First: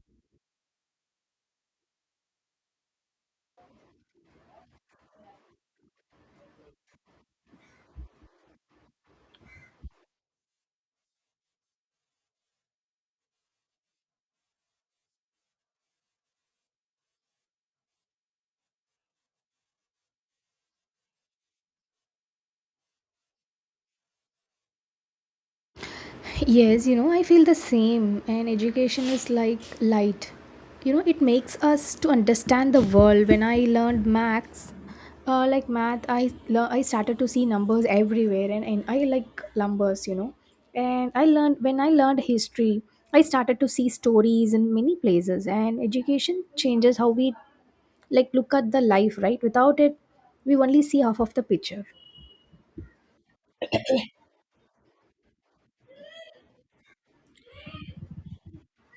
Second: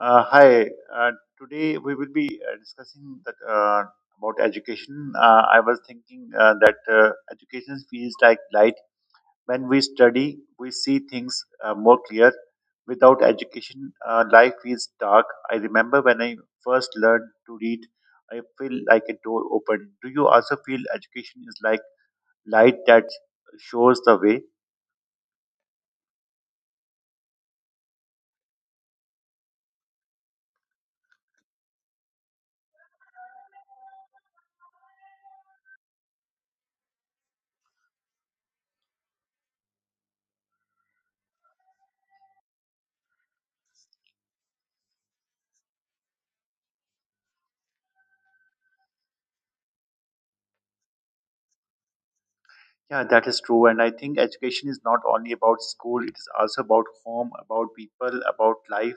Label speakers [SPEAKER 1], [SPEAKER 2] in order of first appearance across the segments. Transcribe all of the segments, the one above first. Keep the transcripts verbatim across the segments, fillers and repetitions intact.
[SPEAKER 1] Uh, hi. Uh, Today we will be uh, discussing that, uh, about education. Uh, I was thinking uh, that uh, education feels like light. When we study, we see things uh, more clear. Without education, uh, life feels dark. I remember when I first learned to read, I feel like a door opened. Do you also feel education is like light that shows the way?
[SPEAKER 2] Yes, you know, I feel the same. And education is like light. You know, it makes us to understand the world. When I learned maths, uh, like math, I lear- I started to see numbers everywhere, and, and I like numbers. You know, and I learned when I learned history, I started to see stories in many places. And education changes how we like look at the life, right? Without it, we only see half of the picture.
[SPEAKER 1] Yeah, that is true. And I think education is not only about school, it is also about home, about people, about life.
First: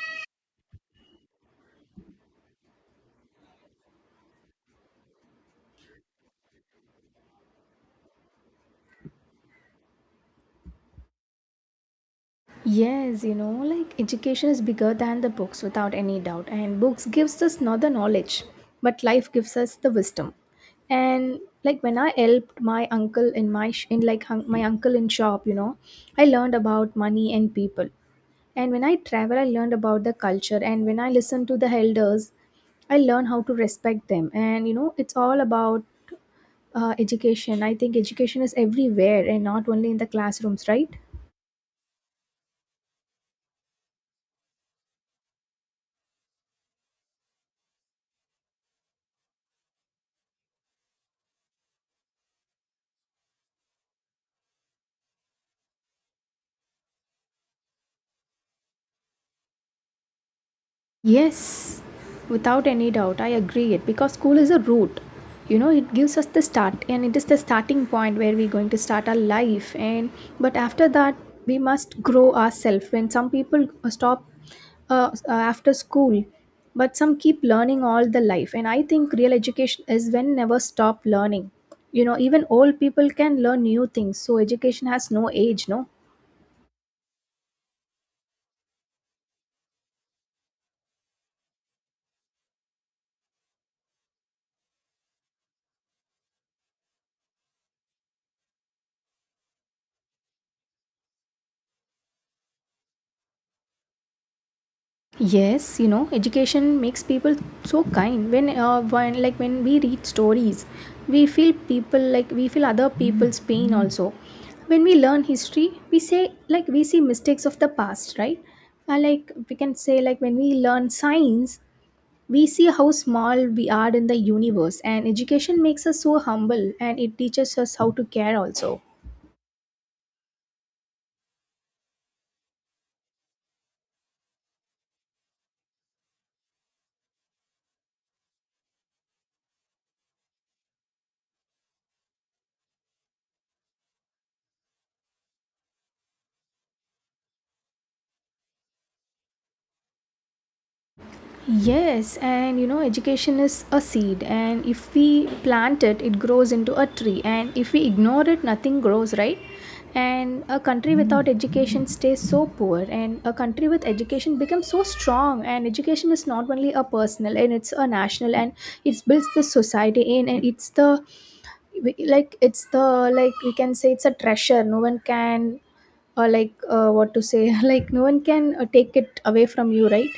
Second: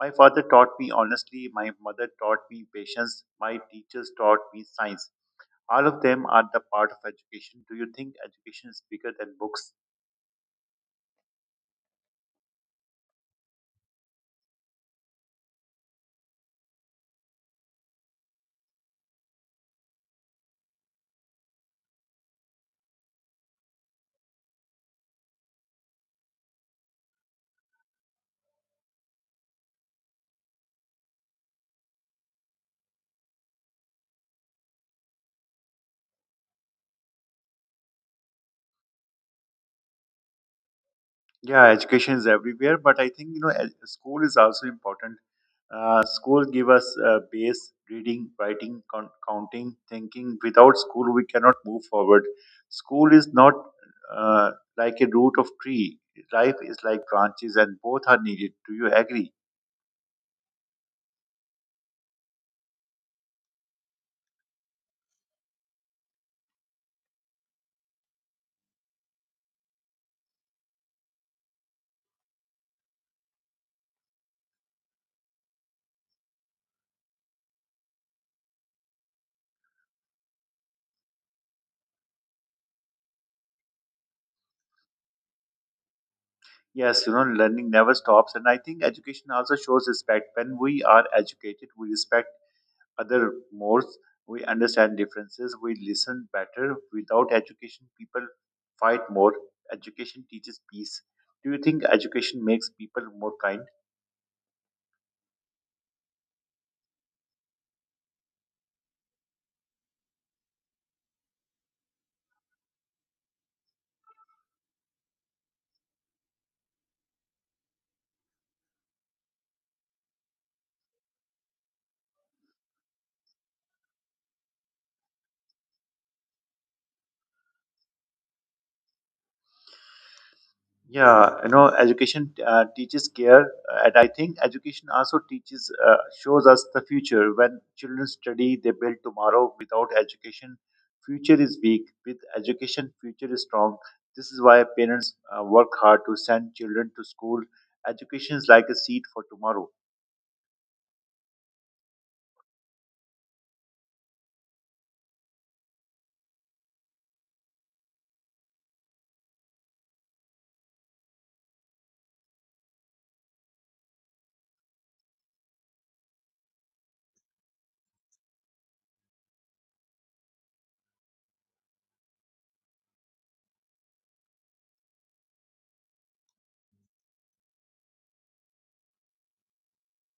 [SPEAKER 1] My father taught me honestly, my mother taught me patience, my teachers taught me science. All of them are the part of education. Do you think education is bigger than books?
[SPEAKER 2] Yes, you know, like education is bigger than the books without any doubt. And books gives us not the knowledge, but life gives us the wisdom. And like when I helped my uncle in my sh- in like hun- my uncle in shop, you know, I learned about money and people. And when I travel, I learned about the culture. And when I listen to the elders, I learn how to respect them. And you know, it's all about uh, education. I think education is everywhere and not only in the classrooms, right?
[SPEAKER 1] Yeah, education is everywhere, but I think you know ed- school is also important. Uh, school give us uh, base reading, writing, con- counting, thinking. Without school, we cannot move forward. School is not uh, like a root of tree. Life is like branches, and both are needed. Do you agree?
[SPEAKER 2] Yes, without any doubt, I agree it because school is a route. You know, it gives us the start and it is the starting point where we're going to start our life, and but after that we must grow ourselves. When some people uh, stop uh, uh, after school, but some keep learning all the life, and I think real education is when never stop learning. You know, even old people can learn new things. So education has no age, no?
[SPEAKER 1] Yes, you know learning never stops, and I think education also shows respect. When we are educated, we respect other more. We understand differences. We listen better. Without education, people fight more. Education teaches peace. Do you think education makes people more kind?
[SPEAKER 2] Yes, you know, education makes people so kind. When, uh, when like when we read stories, we feel people like we feel other people's pain also. When we learn history, we say like we see mistakes of the past, right? Uh, like we can say like when we learn science, we see how small we are in the universe, and education makes us so humble, and it teaches us how to care also.
[SPEAKER 1] Yeah, you know, education uh, teaches care, uh, and I think education also teaches, uh, shows us the future. When children study, they build tomorrow. Without education, future is weak. With education, future is strong. This is why parents uh, work hard to send children to school. Education is like a seed for tomorrow.
[SPEAKER 2] Yes, and you know, education is a seed, and if we plant it, it grows into a tree, and if we ignore it, nothing grows, right? And a country without education stays so poor, and a country with education becomes so strong. And education is not only a personal, and it's a national, and it builds the society in, and it's the like it's the like we can say it's a treasure. No one can or like uh, what to say like no one can uh, take it away from you, right.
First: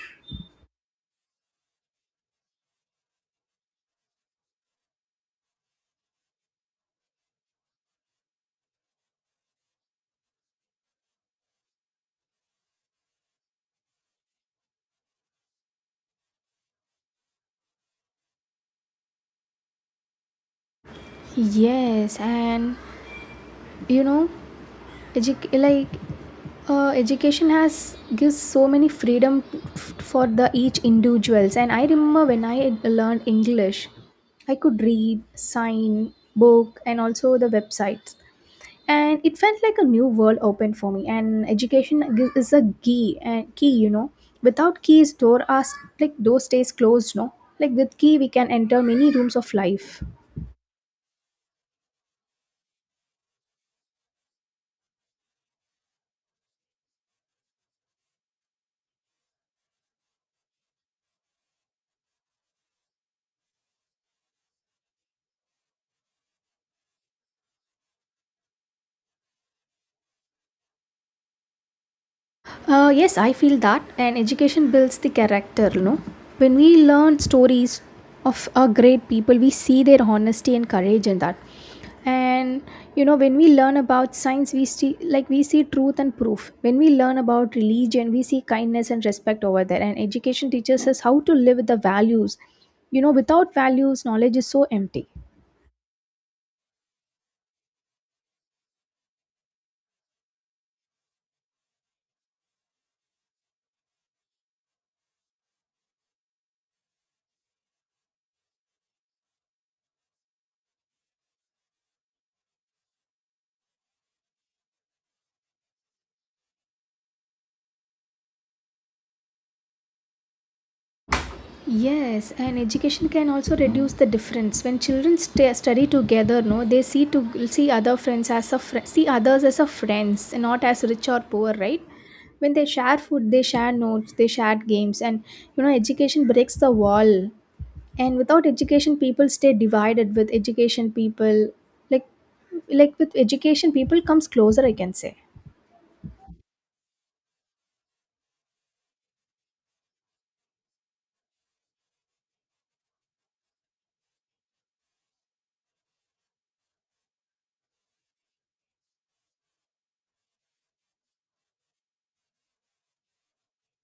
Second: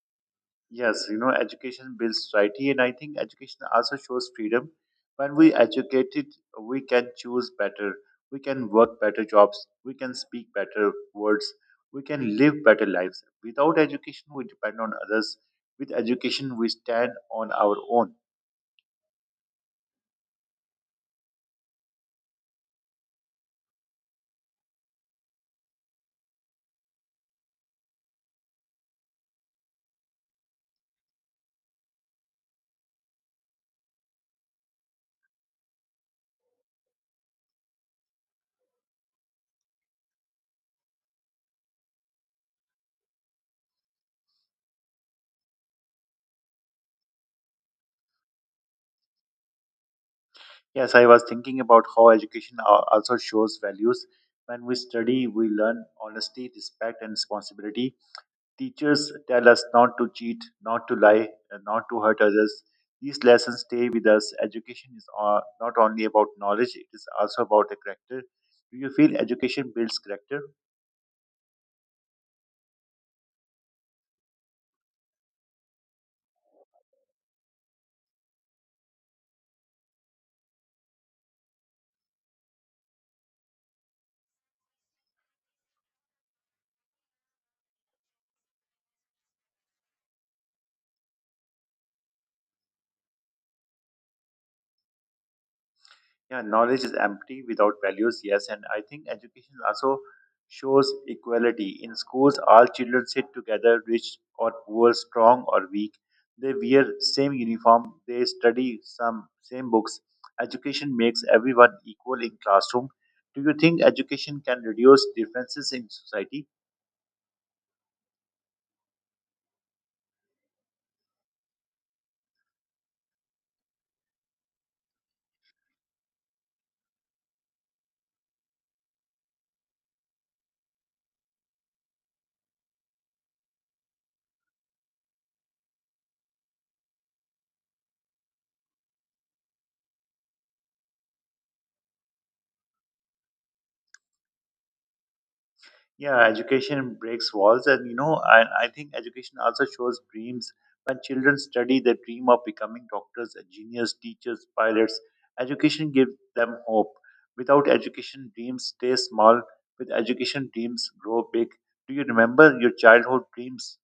[SPEAKER 1] Yes, you know, education builds society, and I think education also shows freedom. When we educated, we can choose better, we can work better jobs, we can speak better words, we can live better lives. Without education, we depend on others. With education, we stand on our own.
[SPEAKER 2] Yes, and you know, edu- like uh, education has gives so many freedom f- for the each individuals. And I remember when I had learned English, I could read, sign, book, and also the websites. And it felt like a new world opened for me. And education gi- is a key, and key, you know. Without keys, door us like door stays closed. No, like with key, we can enter many rooms of life.
[SPEAKER 1] Yes, I was thinking about how education al- also shows values. When we study, we learn honesty, respect, and responsibility. Teachers tell us not to cheat, not to lie, and not to hurt others. These lessons stay with us. Education is uh, not only about knowledge, it is also about a character. Do you feel education builds character?
[SPEAKER 2] Uh, yes, I feel that, and education builds the character. You know, when we learn stories of our great people, we see their honesty and courage in that. And you know, when we learn about science, we see like we see truth and proof. When we learn about religion, we see kindness and respect over there. And education teaches us how to live with the values. You know, without values, knowledge is so empty.
[SPEAKER 1] Yeah, knowledge is empty without values, yes. And I think education also shows equality. In schools, all children sit together, rich or poor, strong or weak. They wear same uniform, they study some same books. Education makes everyone equal in classroom. Do you think education can reduce differences in society?
[SPEAKER 2] Yes, and education can also reduce the difference. When children st- study together, no, they see to see other friends as a fr- see others as a friends, and not as rich or poor, right? When they share food, they share notes, they share games, and you know, education breaks the wall. And without education, people stay divided. With education, people like like with education, people comes closer. I can say.
[SPEAKER 1] Yeah, education breaks walls, and you know, I, I think education also shows dreams. When children study, they dream of becoming doctors, engineers, teachers, pilots. Education gives them hope. Without education, dreams stay small. With education, dreams grow big. Do you remember your childhood dreams?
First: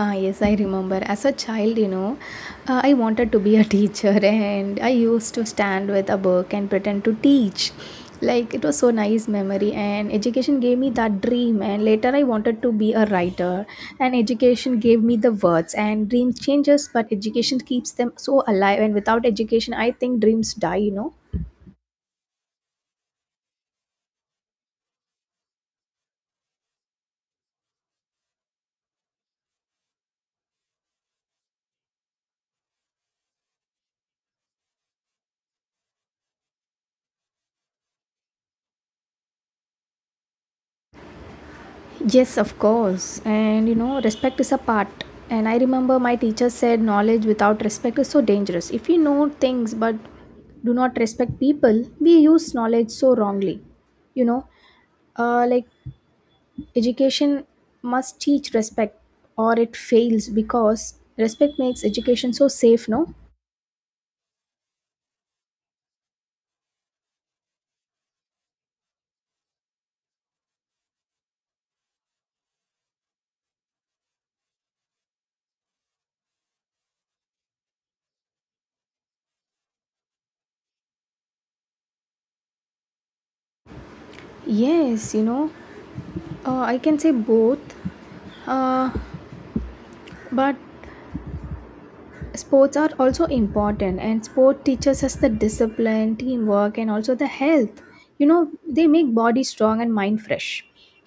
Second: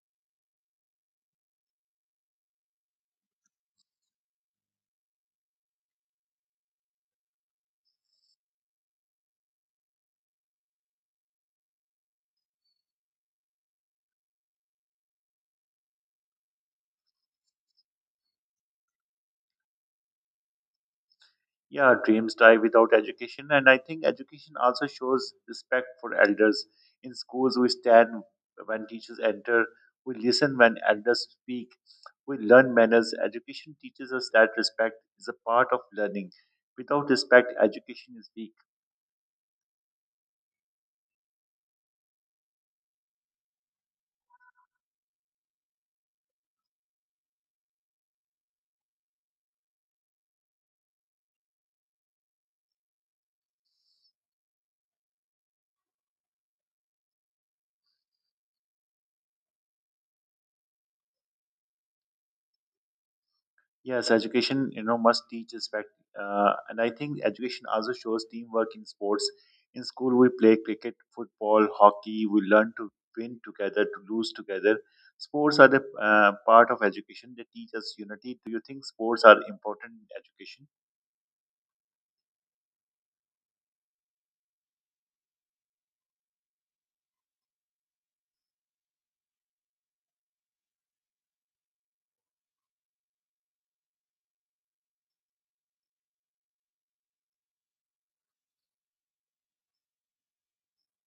[SPEAKER 2] Ah, yes, I remember. As a child, you know, uh, I wanted to be a teacher, and I used to stand with a book and pretend to teach. Like it was so nice memory, and education gave me that dream, and later I wanted to be a writer, and education gave me the words, and dreams changes but education keeps them so alive, and without education I think dreams die, you know.
[SPEAKER 1] Yeah, dreams die without education, and I think education also shows respect for elders. In schools, we stand when teachers enter, we listen when elders speak, we learn manners. Education teaches us that respect is a part of learning. Without respect, education is weak.
[SPEAKER 2] Yes, of course. And you know, respect is a part. And I remember my teacher said knowledge without respect is so dangerous. If we know things but do not respect people, we use knowledge so wrongly. You know, uh, like education must teach respect or it fails because respect makes education so safe, no?
[SPEAKER 1] Yes, education, you know, must teach respect. Uh, and I think education also shows teamwork in sports. In school, we play cricket, football, hockey. We learn to win together, to lose together. Sports are the uh, part of education. They teach us unity. Do you think sports are important in education?
[SPEAKER 2] Yes, you know, uh, I can say both, uh, but sports are also important, and sport teaches us the discipline, teamwork, and also the health you know they make body strong and mind fresh.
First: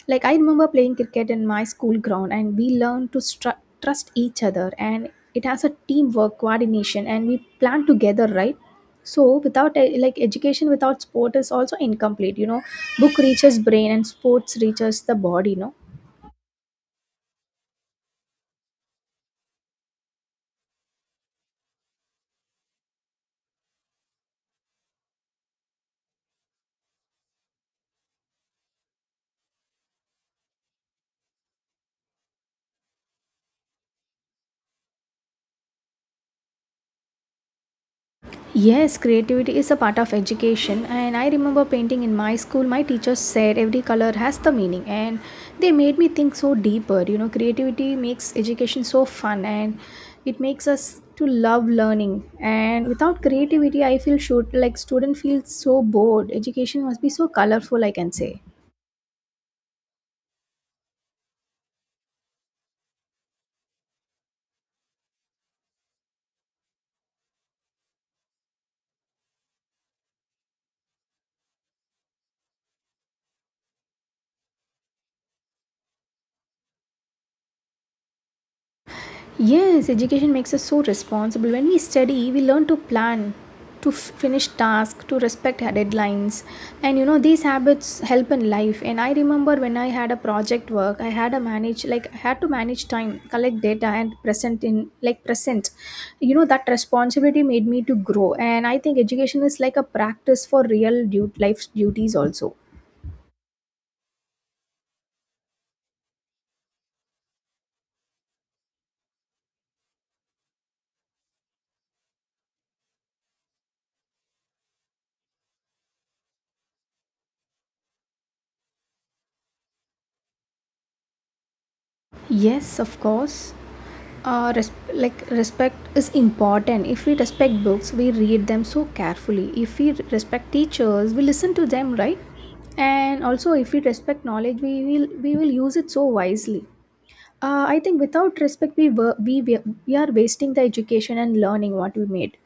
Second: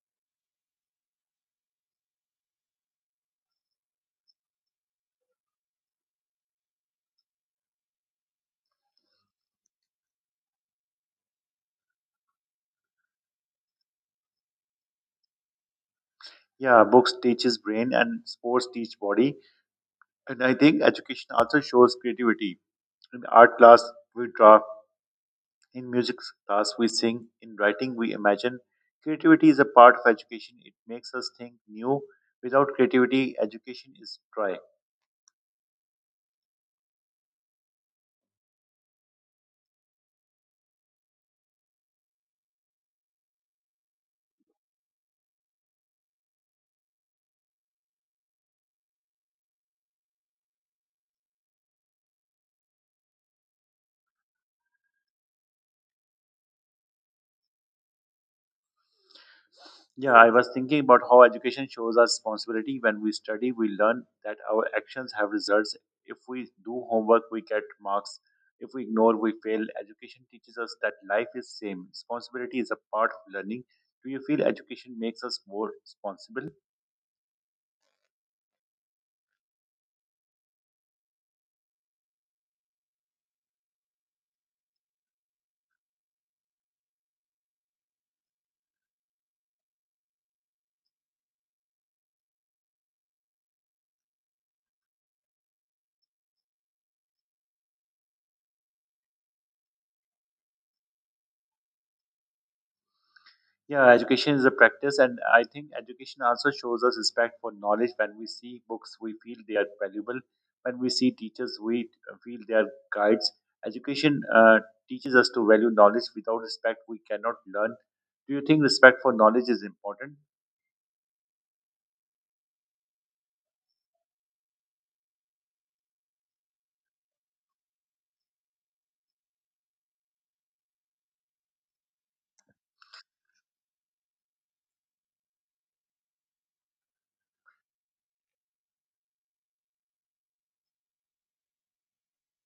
[SPEAKER 2] Like I remember playing cricket in my school ground, and we learned to stru- trust each other, and it has a teamwork coordination, and we plan together, right? So without e- like education without sport is also incomplete you know Book reaches brain and sports reaches the body, no?
[SPEAKER 1] Yeah, books teaches brain and sports teach body. And I think education also shows creativity. In art class, we draw. In music class, we sing. In writing, we imagine. Creativity is a part of education. It makes us think new. Without creativity, education is dry.
[SPEAKER 2] Yes, creativity is a part of education, and I remember painting in my school. My teachers said every color has the meaning, and they made me think so deeper. You know, creativity makes education so fun, and it makes us to love learning. And without creativity, I feel shoot like student feels so bored. Education must be so colorful, I can say.
[SPEAKER 1] Yeah, I was thinking about how education shows us responsibility. When we study, we learn that our actions have results. If we do homework, we get marks. If we ignore, we fail. Education teaches us that life is same. Responsibility is a part of learning. Do you feel education makes us more responsible?
[SPEAKER 2] Yes, education makes us so responsible. When we study, we learn to plan, to f- finish tasks, to respect deadlines. And you know, these habits help in life. And I remember when I had a project work, I had a manage like I had to manage time, collect data, and present in like present. You know, that responsibility made me to grow. And I think education is like a practice for real du- life duties also.
[SPEAKER 1] Yeah, education is a practice, and I think education also shows us respect for knowledge. When we see books, we feel they are valuable. When we see teachers, we feel they are guides. Education uh, teaches us to value knowledge. Without respect, we cannot learn. Do you think respect for knowledge is important?
[SPEAKER 2] Yes, of course. uh, res- like respect is important. If we respect books we read them so carefully. If we respect teachers we listen to them, right? And also if we respect knowledge, we will we will use it so wisely. Uh, i think without respect we, were, we we we are wasting the education and learning what we made.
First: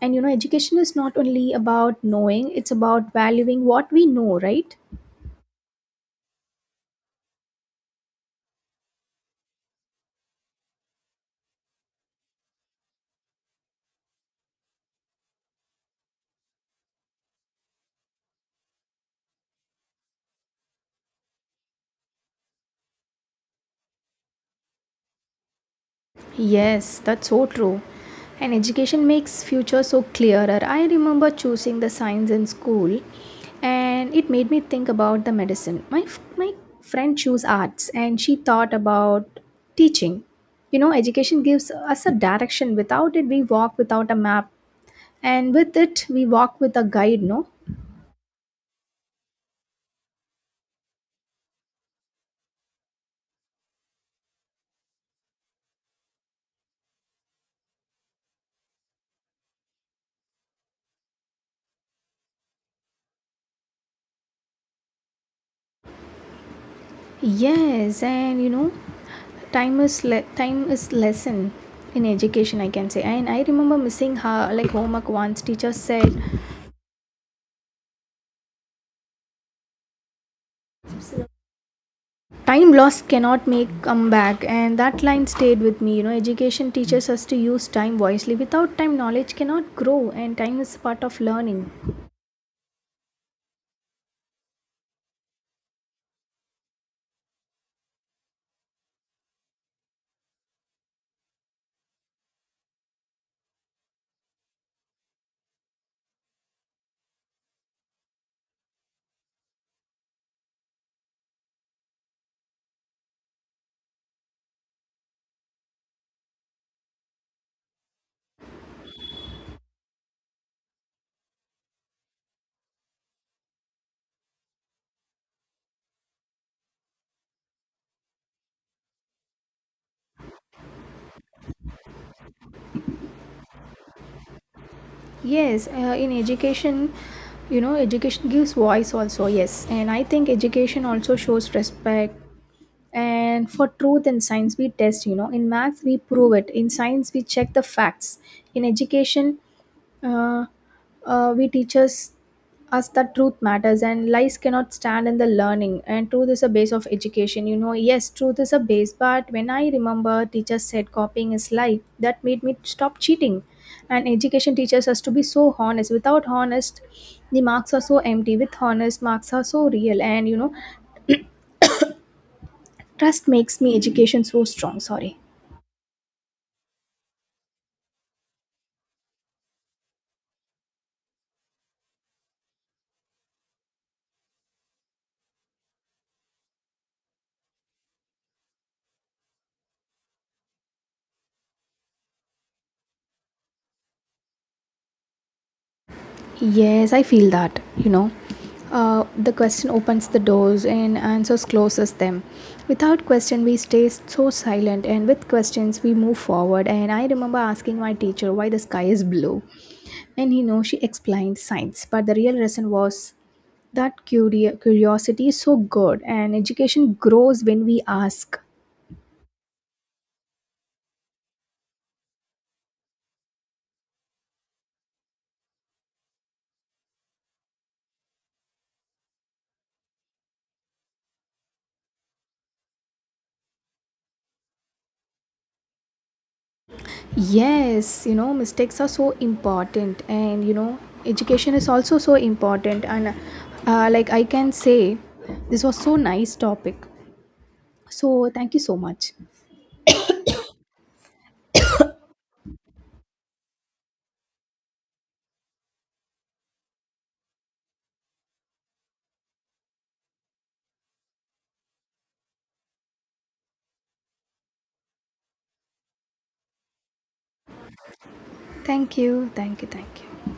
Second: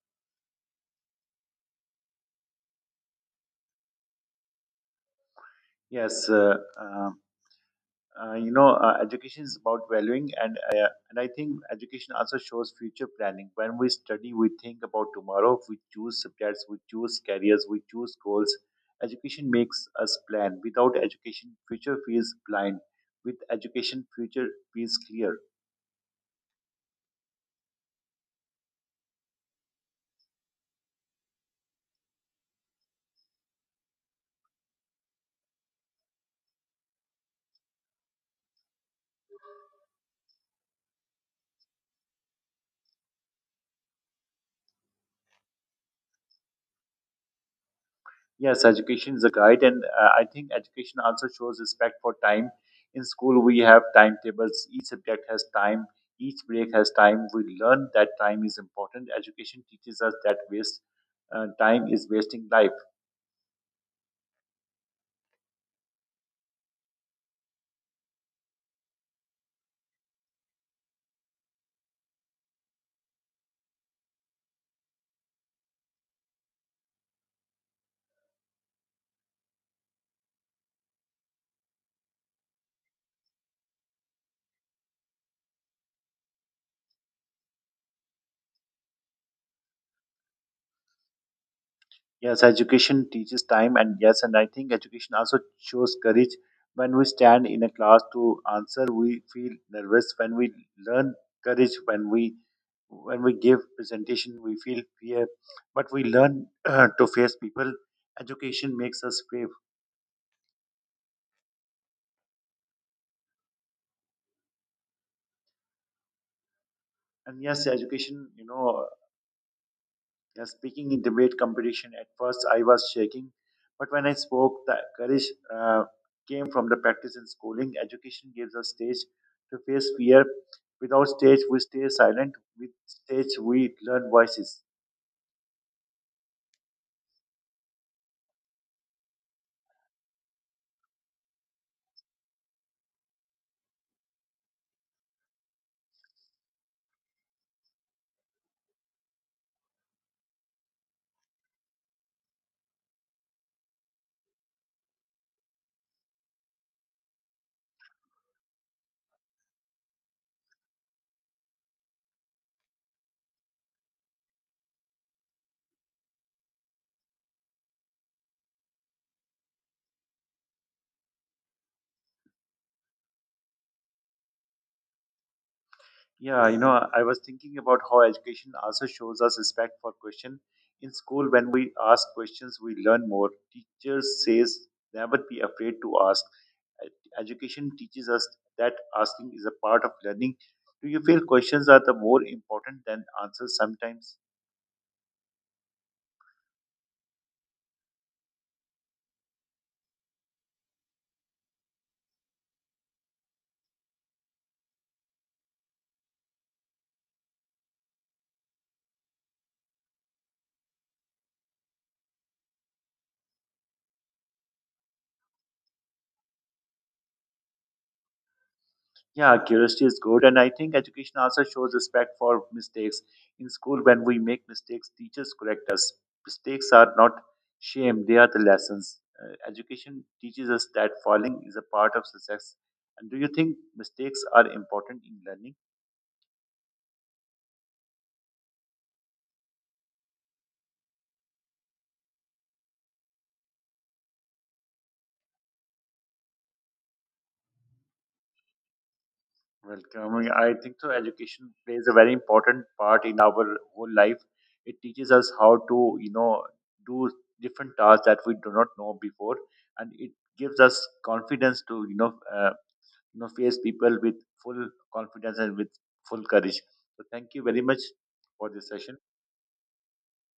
[SPEAKER 2] And you know, education is not only about knowing, it's about valuing what we know, right?
[SPEAKER 1] Yes. Uh, uh, uh, you know, uh, education is about valuing, and uh, and I think education also shows future planning. When we study, we think about tomorrow, we choose subjects, we choose careers, we choose goals. Education makes us plan. Without education, future feels blind. With education, future feels clear.
[SPEAKER 2] Yes, that's so true. And education makes future so clearer. I remember choosing the science in school, and it made me think about the medicine. My f- my friend chose arts and she thought about teaching. You know, education gives us a direction. Without it we walk without a map, and with it we walk with a guide, no?
[SPEAKER 1] Yes, education is a guide, and uh, I think education also shows respect for time. In school, we have timetables, each subject has time, each break has time. We learn that time is important. Education teaches us that waste uh, time is wasting life.
[SPEAKER 2] Yes, and you know, time is le- time is lesson in education, I can say. And I remember missing her like homework once. Teacher said, "Time lost cannot make comeback," and that line stayed with me. You know, education teaches us to use time wisely. Without time, knowledge cannot grow, and time is part of learning.
[SPEAKER 1] Yes, education teaches time, and yes, and I think education also shows courage. When we stand in a class to answer, we feel nervous. When we learn courage, when we when we give presentation, we feel fear. But we learn to face people. Education makes us brave, and yes, education, you know. Yeah, speaking in debate competition, at first I was shaking, but when I spoke, the courage uh, came from the practice in schooling. Education gives us stage to face fear. Without stage, we stay silent. With stage, we learn voices.
[SPEAKER 2] Yes, uh, in education, you know, education gives voice also. Yes, and I think education also shows respect and for truth. In science we test, you know in maths we prove it, in science we check the facts. In education, uh, uh, we teaches us that truth matters and lies cannot stand in the learning, and truth is a base of education, you know yes, truth is a base. But when I remember teachers said copying is lie, that made me stop cheating, and education teaches us to be so honest. Without honest, the marks are so empty. With honest, marks are so real, and you know trust makes me education so strong. Sorry.
[SPEAKER 1] Yeah, you know, I was thinking about how education also shows us respect for question. In school, when we ask questions, we learn more. Teachers says never be afraid to ask. Ed- Education teaches us that asking is a part of learning. Do you feel questions are the more important than answers sometimes?
[SPEAKER 2] Yes, I feel that, you know. Uh, the question opens the doors and answers closes them. Without question, we stay so silent, and with questions, we move forward. And I remember asking my teacher why the sky is blue, and you know, she explained science, but the real reason was that curio- curiosity is so good, and education grows when we ask.
[SPEAKER 1] Yeah, curiosity is good. And I think education also shows respect for mistakes. In school, when we make mistakes, teachers correct us. Mistakes are not shame, they are the lessons. Uh, education teaches us that falling is a part of success. And do you think mistakes are important in learning?
[SPEAKER 2] Yes, you know, mistakes are so important, and you know, education is also so important. And uh, like I can say, this was so nice topic. So thank you so much.
[SPEAKER 1] Well, Kamal, I think so. Education plays a very important part in our whole life. It teaches us how to, you know, do different tasks that we do not know before, and it gives us confidence to, you know, uh, you know face people with full confidence and with full courage. So thank you very much for this session.
[SPEAKER 2] Thank you, thank you, thank you.